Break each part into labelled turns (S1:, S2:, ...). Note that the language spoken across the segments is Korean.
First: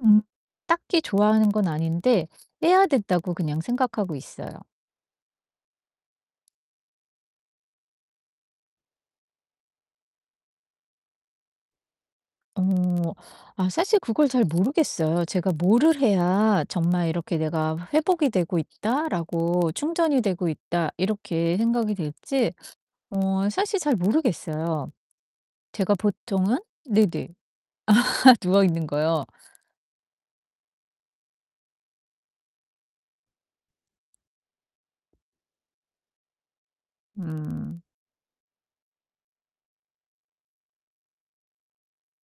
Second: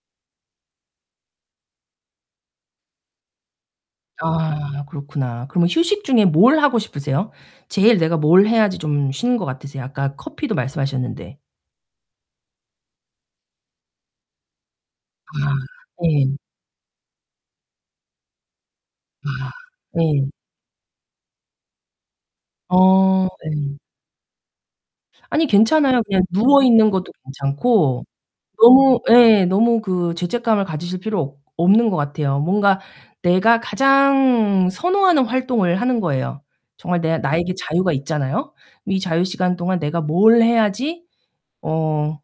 S1: 음 딱히 좋아하는 건 아닌데 '빼야 된다.'고 그냥 생각하고 있어요.
S2: 아 그렇구나. 그럼 휴식 중에 뭘 하고 싶으세요? 제일 내가 뭘 해야지 좀 쉬는 것 같으세요? 아까 커피도 말씀하셨는데.
S1: 어. 아 사실 그걸 잘 모르겠어요. 제가
S2: 아
S1: 뭐를
S2: 네.
S1: 해야 정말 이렇게 '내가 회복이 되고
S2: 아
S1: 있다.'라고 '충전이
S2: 네.
S1: 되고 있다.' 이렇게 생각이 될지
S2: 아
S1: 어
S2: 예.
S1: 사실 잘 모르겠어요.
S2: 아니
S1: 제가
S2: 괜찮아요. 그냥
S1: 보통은
S2: 누워있는 것도
S1: 네네.
S2: 괜찮고
S1: 누워 있는
S2: 너무
S1: 거요?
S2: 예. 너무 그 죄책감을 가지실 필요 없 없는 것 같아요. 뭔가 내가 가장 선호하는 활동을 하는 거예요. 정말 내 나에게
S1: 음.
S2: 자유가 있잖아요. '이 자유 시간 동안 내가 뭘 해야지 어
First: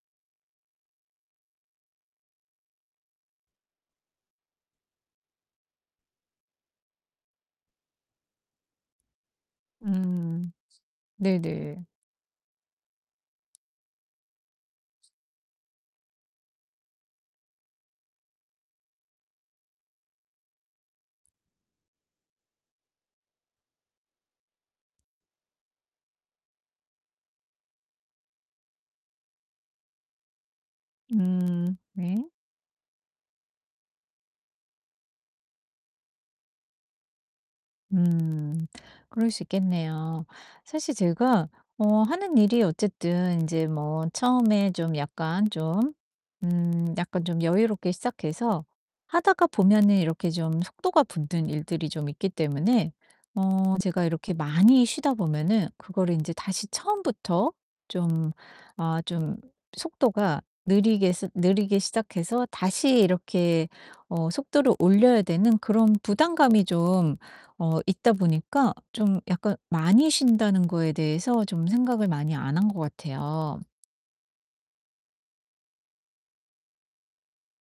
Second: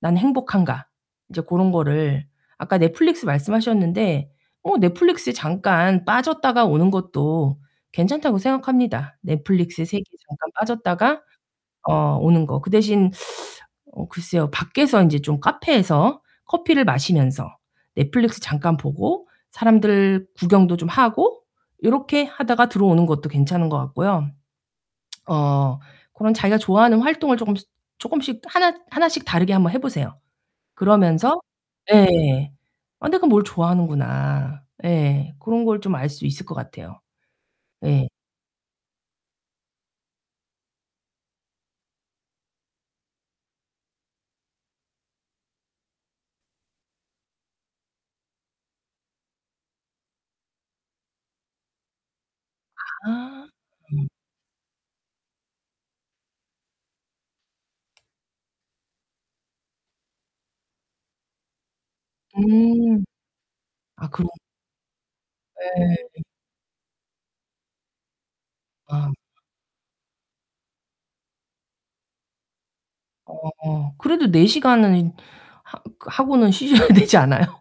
S2: 난 행복한가?' 이제 고런 거를 아까 넷플릭스 말씀하셨는데 어 넷플릭스에 잠깐 빠졌다가 오는 것도 괜찮다고 생각합니다. 넷플릭스 세계에 잠깐
S1: 음
S2: 빠졌다가
S1: 네네.
S2: 어 오는 거. 그 대신 어 글쎄요. 밖에서 인제 좀 카페에서 커피를 마시면서 넷플릭스 잠깐 보고 사람들 구경도 좀 하고 요렇게 하다가 들어오는 것도 괜찮은 것 같고요. 어 고런 자기가 좋아하는 활동을 쪼끔씩 쪼끔씩 하나 하나씩 다르게 한번 해 보세요. 그러면서
S1: 음 네.
S2: 예. '아 내가 뭘 좋아하는구나.' 예. 고런 걸 좀 알 수 있을 것 같아요. 예.
S1: 음. 그럴 수 있겠네요. 사실 제가 어 하는 일이 어쨌든 인제 뭐 처음에 좀 약간 좀 음 약간 좀 여유롭게 시작해서 하다가 보면은 이렇게 좀 속도가 붙는 일들이 좀 있기 때문에
S2: 아
S1: 어 제가
S2: 음.
S1: 이렇게 많이 쉬다 보면은 그거를 인제 다시 처음부터 좀 아 좀 속도가 느리게 스 느리게 시작해서 다시
S2: 음.
S1: 이렇게
S2: 아 그럼
S1: 어 속도를 올려야 되는 그런
S2: 예.
S1: 부담감이 좀 어 있다 보니까
S2: 아.
S1: 좀 약간 많이 쉰다는 거에 대해서 좀 생각을 많이 안 한 것 같아요.
S2: 어 그래도 4 시간은 인 하 하고는 쉬셔야 되지 않아요?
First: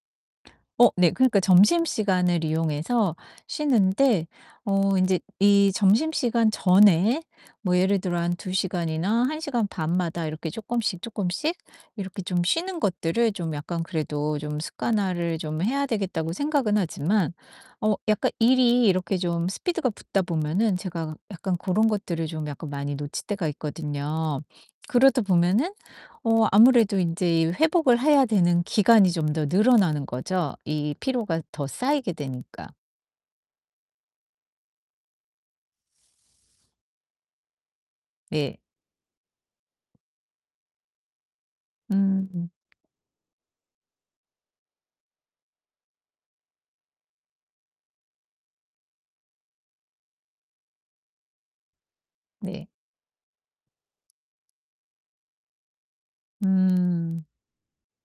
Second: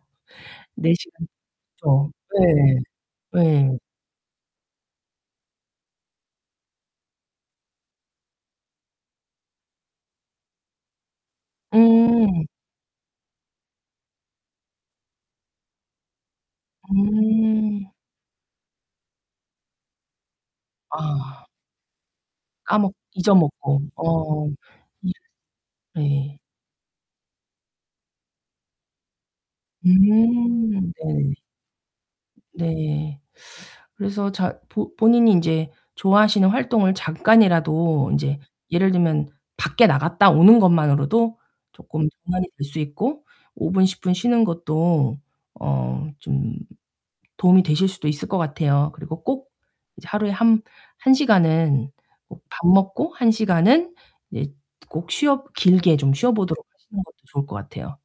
S1: 어
S2: 4
S1: 네.
S2: 시간
S1: 그러니까
S2: 좀
S1: 점심시간을 이용해서
S2: 예. 예.
S1: 쉬는데 어 인제 이 점심시간 전에 뭐 예를 들어 한 2 시간이나 1 시간 반마다 이렇게 쪼끔씩 쪼끔씩 이렇게 좀
S2: 음.
S1: 쉬는 것들을 좀 약간 그래도 좀 습관화를 좀 해야 되겠다고 생각은 하지만
S2: 음.
S1: 어 약간 일이 이렇게 좀 스피드가 붙다 보면은 제가
S2: 아.
S1: 약간 고런 것들을 좀 약간
S2: 까먹
S1: 많이 놓칠
S2: 잊어
S1: 때가
S2: 먹고.
S1: 있거든요.
S2: 어. 이
S1: 그러다 보면은
S2: 예.
S1: 어 아무래도 인제 이 회복을 해야 되는 기간이 좀 더 늘어나는 거죠,
S2: 음
S1: 이
S2: 네.
S1: 피로가 더 쌓이게 되니까.
S2: 네. 그래서 자 보 본인이 인제 좋아하시는 활동을 잠깐이라도 인제
S1: 네.
S2: 예를 들면 밖에 나갔다 오는 것만으로도 쪼끔 전환이
S1: 음.
S2: 될 수 있고 5 분, 10 분 쉬는 것도 어 좀 도움이 되실 수도 있을 것 같아요. 그리고 꼭 이제 하루에 한 한 시간은 밥
S1: 네.
S2: 먹고 1 시간은 이제 꼭 쉬어 길게 좀 쉬어 보도록 하시는 것도
S1: 음.
S2: 좋을 것 같아요.